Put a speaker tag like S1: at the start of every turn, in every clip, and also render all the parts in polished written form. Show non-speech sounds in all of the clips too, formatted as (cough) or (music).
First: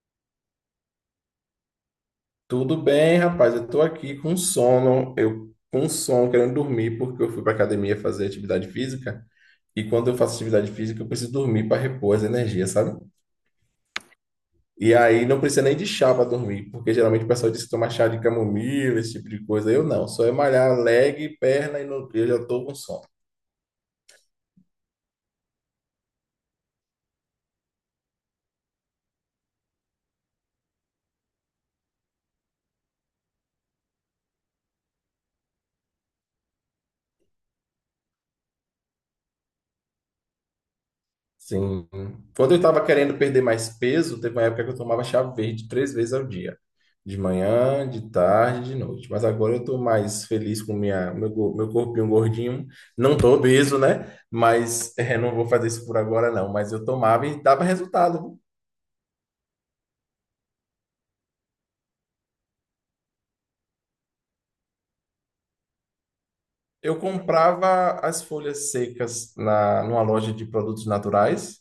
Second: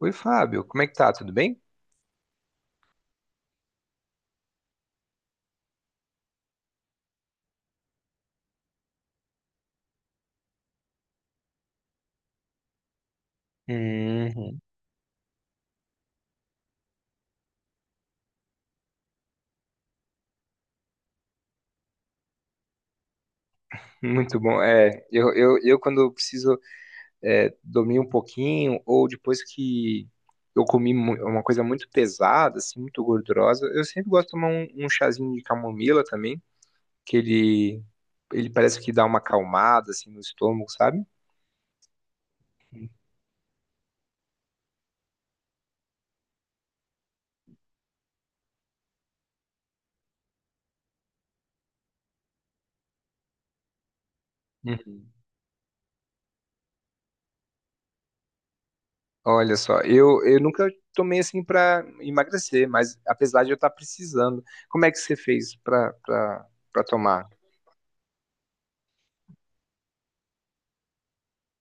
S1: Oi, Fábio, como é que tá? Tudo bem?
S2: Tudo bem, rapaz? Eu tô aqui com sono, eu com sono, querendo dormir, porque eu fui pra academia fazer atividade física. E quando eu faço atividade física, eu preciso dormir para repor as energias, sabe?
S1: Uhum.
S2: E aí não precisa nem de chá para dormir, porque geralmente o pessoal diz que toma chá de camomila, esse tipo de coisa. Eu não, só é malhar leg, perna e eu já tô com sono.
S1: Muito bom. É, eu quando eu preciso dormir um pouquinho, ou depois que eu uma coisa muito pesada, assim, muito gordurosa, eu sempre gosto de tomar um chazinho de camomila também, que ele parece que dá uma acalmada, assim, no estômago, sabe?
S2: Sim. Quando eu estava querendo perder mais peso, teve uma época que eu tomava chá verde 3 vezes ao dia. De manhã, de tarde, de noite. Mas agora eu estou mais feliz com meu corpinho gordinho. Não tô obeso, né? Mas
S1: Uhum.
S2: não vou fazer isso por agora, não. Mas eu tomava e dava resultado.
S1: Olha só, eu nunca tomei assim pra emagrecer, mas apesar de eu estar precisando, como é que você fez pra
S2: Eu
S1: tomar?
S2: comprava as folhas secas numa loja de produtos naturais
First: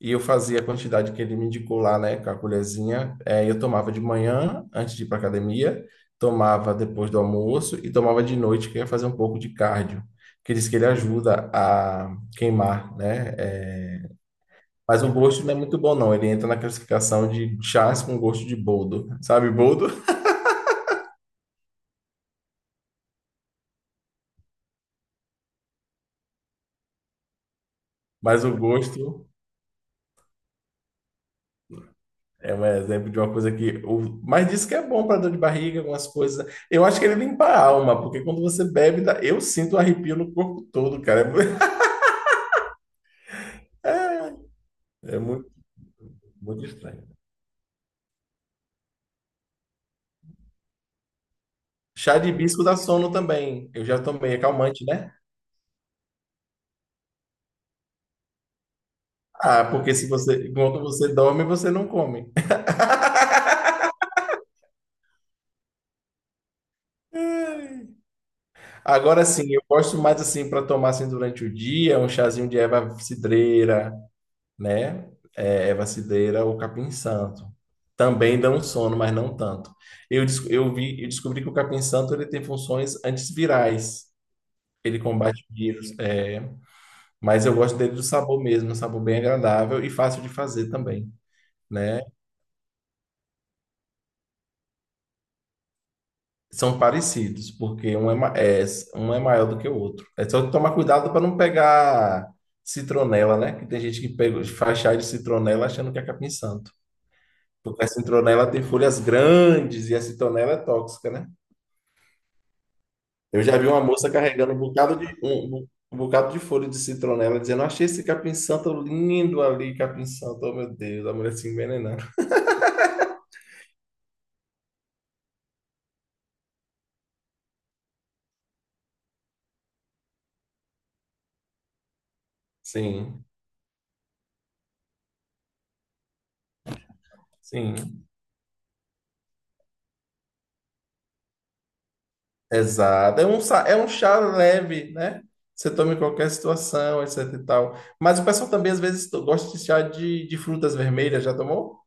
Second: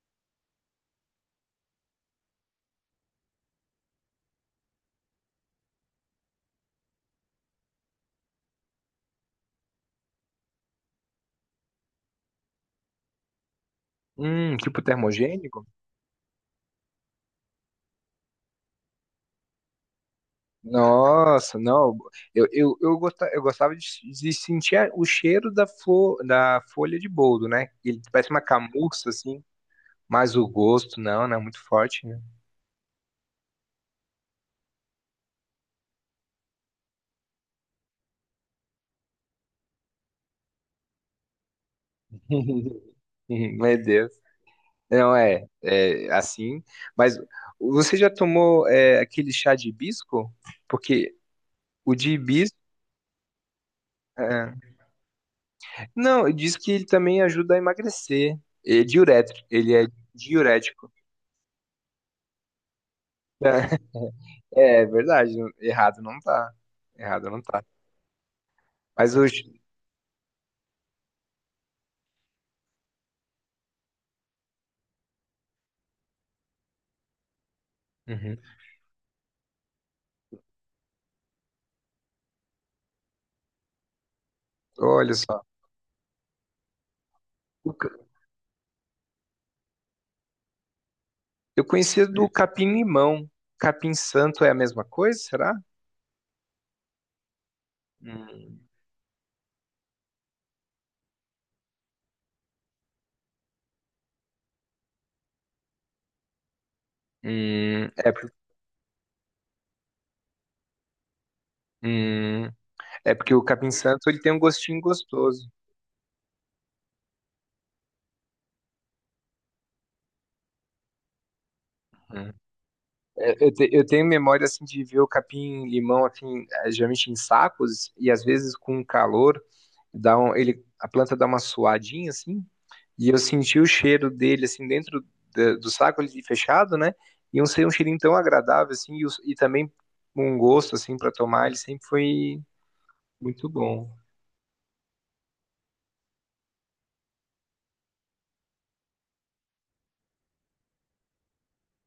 S2: e eu fazia a quantidade que ele me indicou lá, né, com a colherzinha. É, eu tomava de manhã, antes de ir para academia, tomava depois do almoço e tomava de noite, que eu ia fazer um pouco de cardio, que diz que ele ajuda a queimar, né?
S1: Tipo
S2: Mas o gosto não é
S1: termogênico?
S2: muito bom, não. Ele entra na classificação de chás com gosto de boldo, sabe, boldo?
S1: Nossa, não. Eu gostava de sentir o cheiro da folha de boldo, né? Ele parece uma
S2: Mas o
S1: camurça,
S2: gosto.
S1: assim, mas o gosto, não é muito forte, né?
S2: É um exemplo de uma coisa que. Mas diz que é bom para dor de barriga, algumas coisas. Eu acho que ele limpa a alma, porque quando você bebe, eu sinto um arrepio no corpo todo, cara. É (laughs)
S1: (laughs) Meu Deus. Não,
S2: É
S1: é,
S2: muito,
S1: é assim.
S2: muito estranho.
S1: Mas você já tomou aquele chá de hibisco? Porque o de
S2: Chá de
S1: hibisco.
S2: hibisco dá sono também. Eu já tomei, é
S1: É,
S2: calmante, né?
S1: não, diz que ele também ajuda a emagrecer. É diurético,
S2: Ah,
S1: ele é
S2: porque se você, enquanto
S1: diurético.
S2: você dorme, você não come.
S1: (laughs) É verdade, errado não tá. Errado não tá.
S2: (laughs)
S1: Mas
S2: Agora sim,
S1: hoje,
S2: eu gosto mais assim para tomar assim durante o dia, um chazinho de erva cidreira, né? É vacideira ou capim-santo.
S1: uhum,
S2: Também dão sono, mas não tanto. Eu descobri que o capim-santo ele tem funções antivirais. Ele
S1: olha só,
S2: combate vírus, mas eu
S1: o
S2: gosto dele
S1: ca-
S2: do sabor mesmo, um sabor bem agradável e fácil de fazer também,
S1: eu
S2: né?
S1: conhecia do capim-limão. Capim-santo é a mesma coisa, será?
S2: São parecidos, porque
S1: Hum,
S2: um é maior do que o outro. É só tomar cuidado para não pegar citronela, né? Que tem gente que pega, faz chá de citronela achando que é capim-santo. Porque a
S1: hum, é, por-
S2: citronela tem folhas grandes e a citronela é tóxica, né?
S1: hum, é porque
S2: Eu
S1: o
S2: já vi uma
S1: capim-santo
S2: moça
S1: ele tem um
S2: carregando um
S1: gostinho
S2: bocado de,
S1: gostoso.
S2: um, um um bocado de folha de citronela, dizendo: Achei esse capim-santo lindo ali, capim-santo, oh meu Deus, a mulher se envenenando.
S1: Uhum. É, eu tenho memória assim de ver o capim-limão assim, geralmente em sacos e às vezes com calor. A planta dá uma suadinha assim, e eu
S2: Sim,
S1: senti o cheiro dele assim dentro do saco ali fechado, né? E um, ser um cheirinho
S2: sim,
S1: tão agradável assim, e também um gosto assim para tomar, ele sempre foi
S2: exato. É um,
S1: muito
S2: sa- é
S1: bom.
S2: um chá leve, né? Você toma em qualquer situação, etc e tal. Mas o pessoal também, às vezes, gosta de chá de frutas vermelhas, já tomou?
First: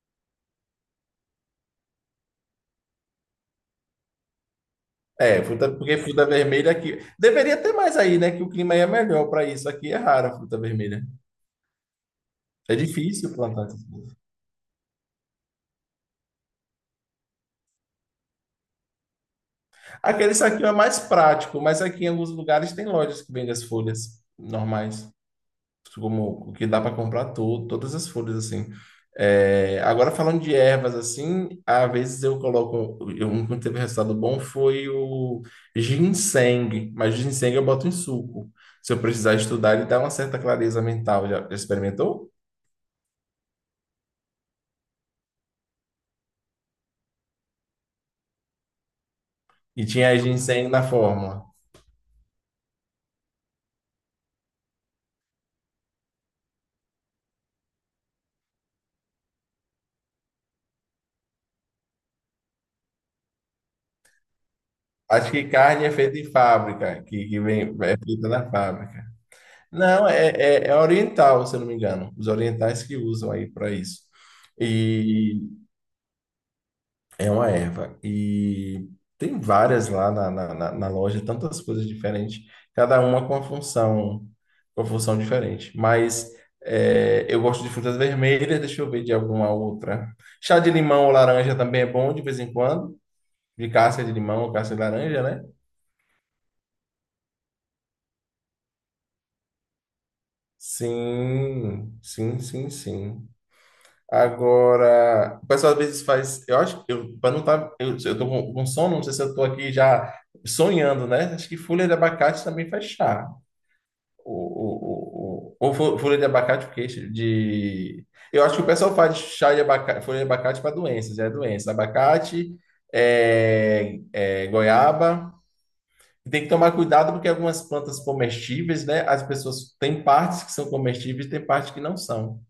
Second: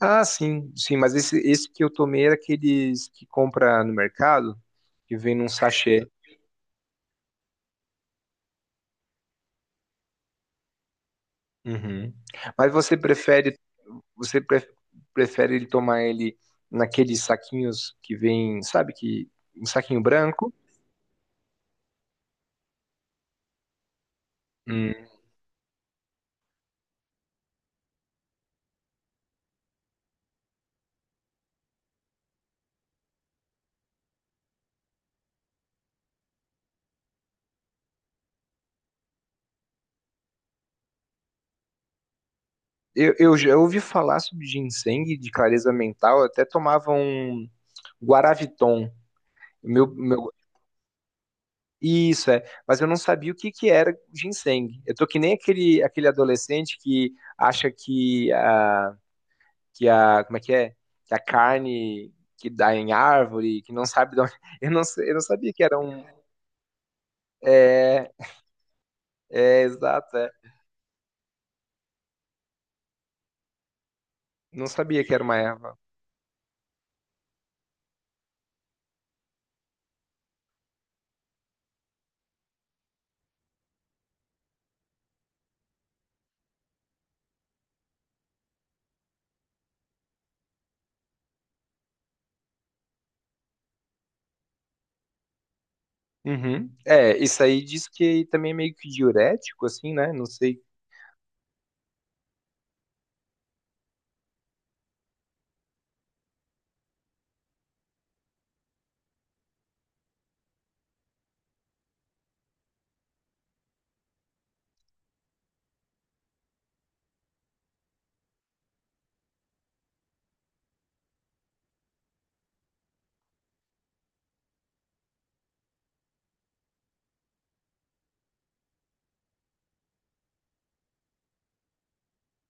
S1: Ah, sim, sim, mas esse que eu tomei era aqueles que compra no mercado, que vem
S2: É,
S1: num
S2: fruta, porque
S1: sachê.
S2: fruta vermelha aqui. Deveria ter mais aí, né? Que o clima aí é melhor para isso. Aqui é rara a fruta vermelha.
S1: Uhum. Mas
S2: É
S1: você
S2: difícil
S1: prefere
S2: plantar essas folhas.
S1: você pre- prefere ele tomar ele naqueles saquinhos que vem, sabe, que um saquinho
S2: Aquele
S1: branco?
S2: saquinho é mais prático, mas aqui em alguns lugares tem lojas que vendem as folhas normais, como o que dá para comprar todas as folhas assim. É, agora falando de ervas assim, às vezes um que teve resultado bom foi o ginseng, mas ginseng eu boto em suco. Se eu precisar estudar, ele dá uma certa clareza mental. Já experimentou?
S1: Eu já ouvi falar sobre ginseng de clareza mental, eu até tomava um Guaraviton.
S2: E
S1: Meu,
S2: tinha
S1: meu,
S2: ginseng na fórmula.
S1: isso é, mas eu não sabia o que que era ginseng. Eu tô que nem aquele adolescente que acha como é? Que a carne que dá em árvore, que não sabe de onde... (laughs) Eu não, eu não
S2: Acho que
S1: sabia que era
S2: carne é
S1: um...
S2: feita em fábrica, que vem, é feita na fábrica.
S1: É,
S2: Não,
S1: exato,
S2: é,
S1: é.
S2: é, é oriental, se eu não me engano. Os orientais que usam aí para isso.
S1: Não sabia que era uma
S2: E
S1: erva.
S2: é uma erva. E tem várias lá na loja, tantas coisas diferentes, cada uma com a função diferente. Mas eu gosto de frutas vermelhas, deixa eu ver de alguma outra. Chá de limão ou laranja também é bom de vez em quando. De casca de limão ou casca de laranja, né?
S1: Uhum. É, isso aí diz que também é meio que diurético, assim, né? Não sei.
S2: Sim, sim, sim, sim. Agora, o pessoal às vezes faz. Eu acho que eu, para não estar. Eu tô com sono, não sei se eu tô aqui já sonhando, né? Acho que folha de abacate também faz chá. Ou, ou folha de abacate, porque de. Eu acho que o pessoal faz chá de abacate, folha de abacate para doenças, é doença. Abacate, goiaba. Tem que tomar cuidado porque algumas plantas comestíveis, né? As pessoas têm partes que são comestíveis, tem partes que não são.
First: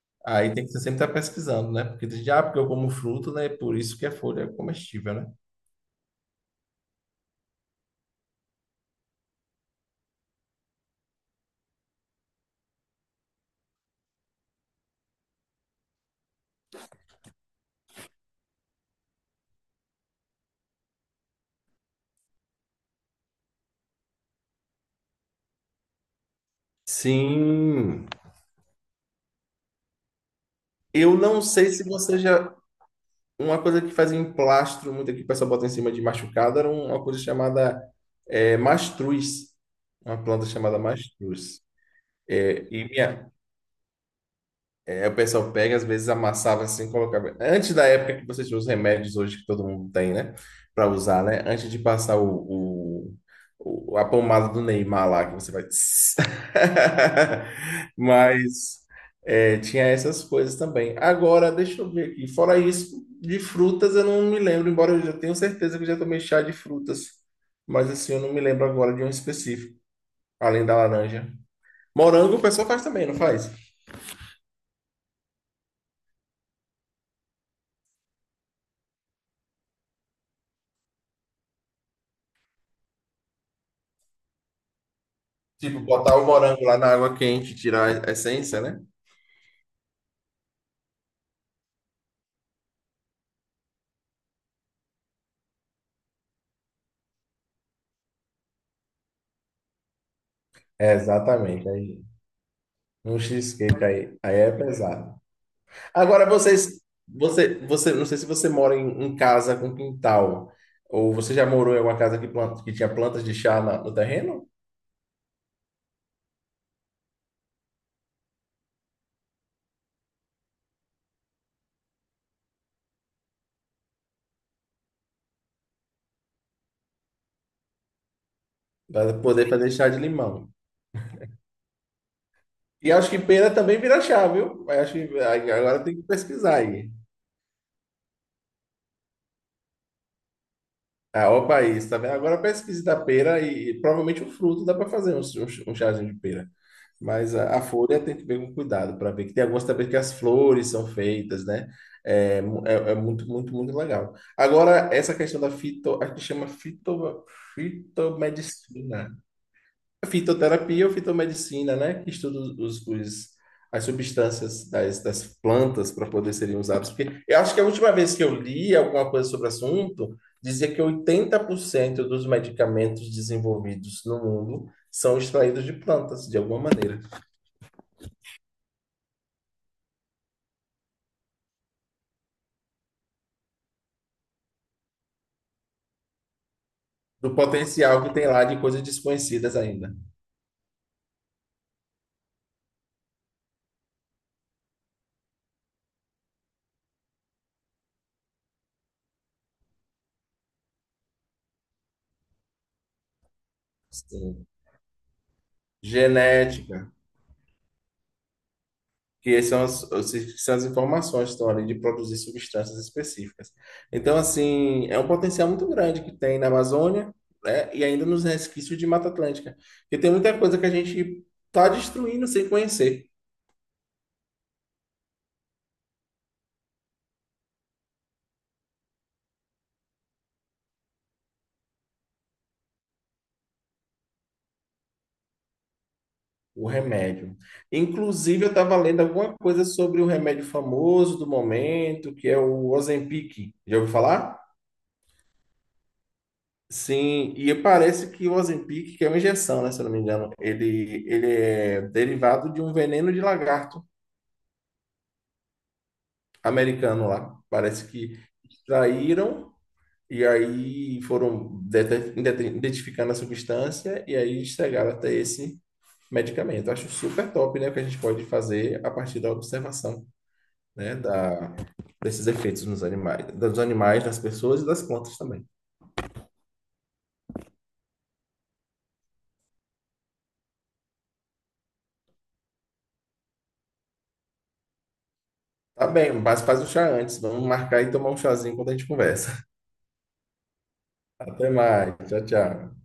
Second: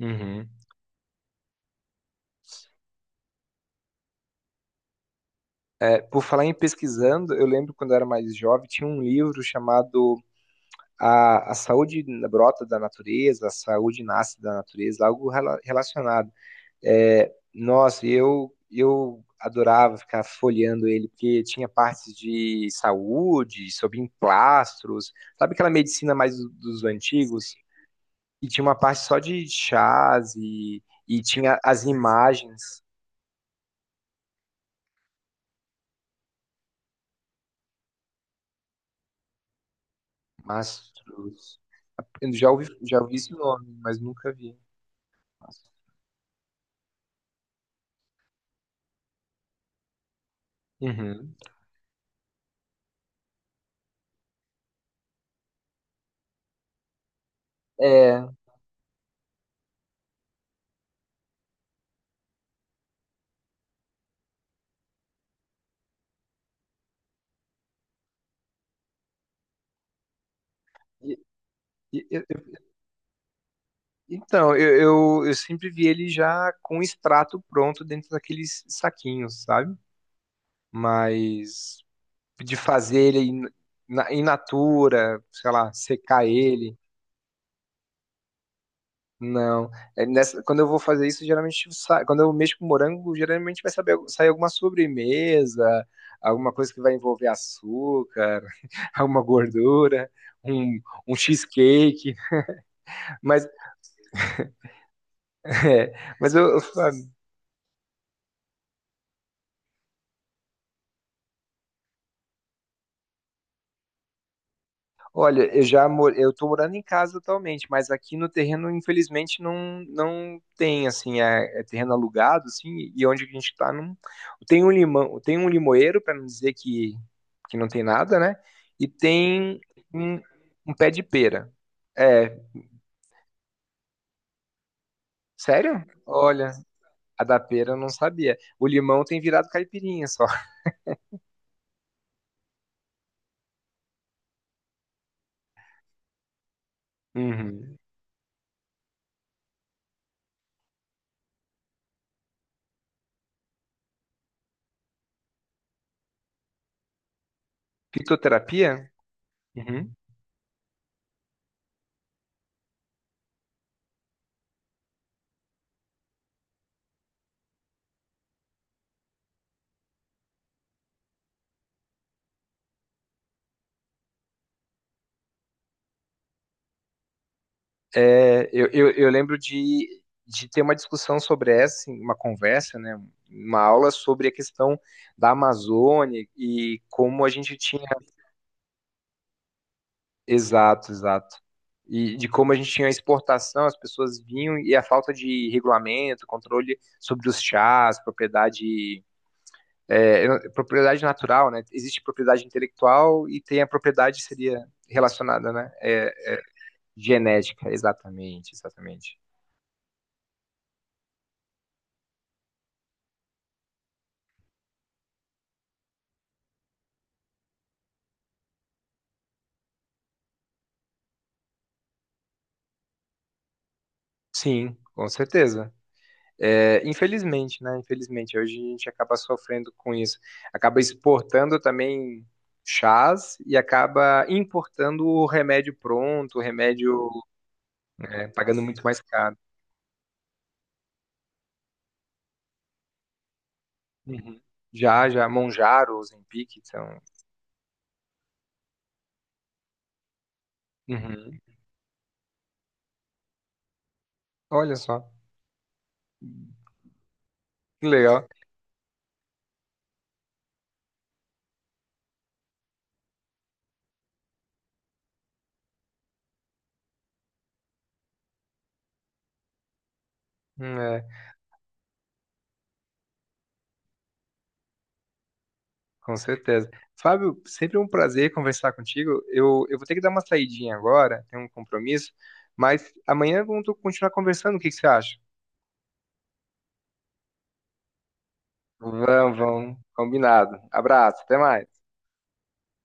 S1: Uhum.
S2: Aí tem que sempre estar pesquisando, né? Porque diz, ah, porque eu como fruto, né? Por isso que a folha é comestível, né?
S1: É, por falar em pesquisando, eu lembro quando eu era mais jovem, tinha um livro chamado A, a Saúde Brota da Natureza, A Saúde Nasce da Natureza, algo relacionado. É, nossa, eu adorava ficar folheando ele, porque tinha partes de saúde, sobre emplastros, sabe, aquela medicina mais dos antigos?
S2: Sim.
S1: E tinha uma parte só de chás
S2: Eu
S1: e
S2: não
S1: tinha
S2: sei
S1: as
S2: se você já.
S1: imagens.
S2: Uma coisa que fazia em plastro, muito aqui que o pessoal bota em cima de machucado, era uma coisa chamada mastruz. Uma planta chamada
S1: Mastros.
S2: mastruz. É, e
S1: Já ouvi
S2: minha,
S1: esse nome, mas nunca vi.
S2: aí o pessoal
S1: Mastros.
S2: pega, às vezes amassava assim, colocava. Antes da época que você tinha os remédios hoje que todo mundo tem, né? Pra usar,
S1: Uhum.
S2: né? Antes de passar a pomada do Neymar lá, que você vai. Tss. (laughs)
S1: É,
S2: Mas tinha essas coisas também. Agora, deixa eu ver aqui. Fora isso, de frutas eu não me lembro, embora eu já tenha certeza que eu já tomei chá de frutas. Mas assim, eu não me lembro agora de um específico, além da
S1: e-
S2: laranja.
S1: e- eu-
S2: Morango o
S1: eu-
S2: pessoal faz também, não faz?
S1: então, eu, eu sempre vi ele já com o extrato pronto dentro daqueles saquinhos, sabe? Mas de fazer in natura, sei lá,
S2: Tipo, botar
S1: secar
S2: o morango
S1: ele.
S2: lá na água quente, tirar a essência, né?
S1: Não. Quando eu vou fazer isso, geralmente sai, quando eu mexo com morango, geralmente sair alguma sobremesa, alguma coisa que vai envolver açúcar, (laughs) alguma gordura, um,
S2: É,
S1: um
S2: exatamente. Aí,
S1: cheesecake.
S2: um
S1: Mas,
S2: cheesecake aí, é pesado.
S1: (laughs) é,
S2: Agora
S1: mas
S2: você, não sei se você mora em casa com quintal, ou você já morou em alguma casa que, planta, que tinha plantas de chá no terreno,
S1: olha, eu tô morando em casa atualmente, mas aqui no terreno, infelizmente, não, não tem, assim, é, é terreno alugado, assim, e onde a gente tá, não... tem um limão, tem um limoeiro, para não dizer que não tem nada, né? E
S2: para poder
S1: tem
S2: fazer chá de
S1: um,
S2: limão.
S1: um pé de pera. É,
S2: E acho que pera também vira chá, viu? Mas acho que aí agora
S1: sério?
S2: tem que
S1: Olha,
S2: pesquisar aí.
S1: a da pera eu não sabia. O limão tem virado caipirinha só.
S2: Ah, ó, o país, tá vendo? Agora a pesquisa da pera e provavelmente o fruto dá para fazer um chazinho de pera. Mas a
S1: Uhum.
S2: folha tem que ver com cuidado para ver que tem algumas também que as flores são feitas, né? É muito, muito, muito legal. Agora, essa questão da fito, a gente chama fito,
S1: Fitoterapia?
S2: fitomedicina,
S1: Uhum.
S2: fitoterapia ou fitomedicina, né? Que estuda as substâncias das plantas para poder serem usadas. Porque eu acho que a última vez que eu li alguma coisa sobre o assunto, dizia que 80% dos medicamentos desenvolvidos no mundo são extraídos de plantas, de alguma maneira.
S1: É, eu lembro de ter uma discussão sobre essa, assim, uma conversa, né, uma aula sobre a questão da Amazônia e como a
S2: Do
S1: gente tinha.
S2: potencial que tem lá de coisas desconhecidas ainda.
S1: Exato, exato. E de como a gente tinha exportação, as pessoas vinham e a falta de regulamento, controle sobre os chás, propriedade. É, eu não- propriedade natural, né? Existe propriedade intelectual e tem a propriedade que
S2: Sim.
S1: seria relacionada, né? É,
S2: Genética.
S1: genética, exatamente, exatamente.
S2: Que são as informações que estão ali de produzir substâncias específicas. Então, assim, é um potencial muito grande que tem na Amazônia, né, e ainda nos resquícios de Mata Atlântica, porque tem muita coisa que a gente está destruindo sem conhecer.
S1: Sim, com certeza. É, infelizmente, né? Infelizmente, hoje a gente acaba sofrendo com isso. Acaba exportando também chás e acaba importando o remédio pronto, o
S2: O
S1: remédio
S2: remédio.
S1: é,
S2: Inclusive, eu
S1: pagando
S2: estava
S1: muito mais
S2: lendo alguma
S1: caro.
S2: coisa sobre o remédio famoso do momento, que é o Ozempic. Já ouviu falar?
S1: Uhum. Já, já, Monjaro, Ozempic, então.
S2: Sim, e parece que o Ozempic, que é uma injeção, né, se eu não me engano, ele
S1: Uhum.
S2: é derivado de um veneno de lagarto
S1: Olha só,
S2: americano lá. Parece
S1: que
S2: que
S1: legal.
S2: extraíram e aí foram identificando a substância e aí chegaram até esse medicamento. Acho super top, né, o que a gente pode fazer a partir da observação, né,
S1: É,
S2: desses efeitos nos animais, dos animais, das pessoas e das plantas também.
S1: com certeza. Fábio, sempre um prazer conversar contigo. Eu vou ter que dar uma saidinha agora, tenho um compromisso, mas amanhã vamos continuar conversando. O que que você acha?
S2: Tá bem, mas faz o chá antes. Vamos marcar e tomar um chazinho quando a gente
S1: Vamos,
S2: conversa.
S1: vamos. Combinado.
S2: (laughs)
S1: Abraço, até
S2: Até
S1: mais.
S2: mais. Tchau, tchau.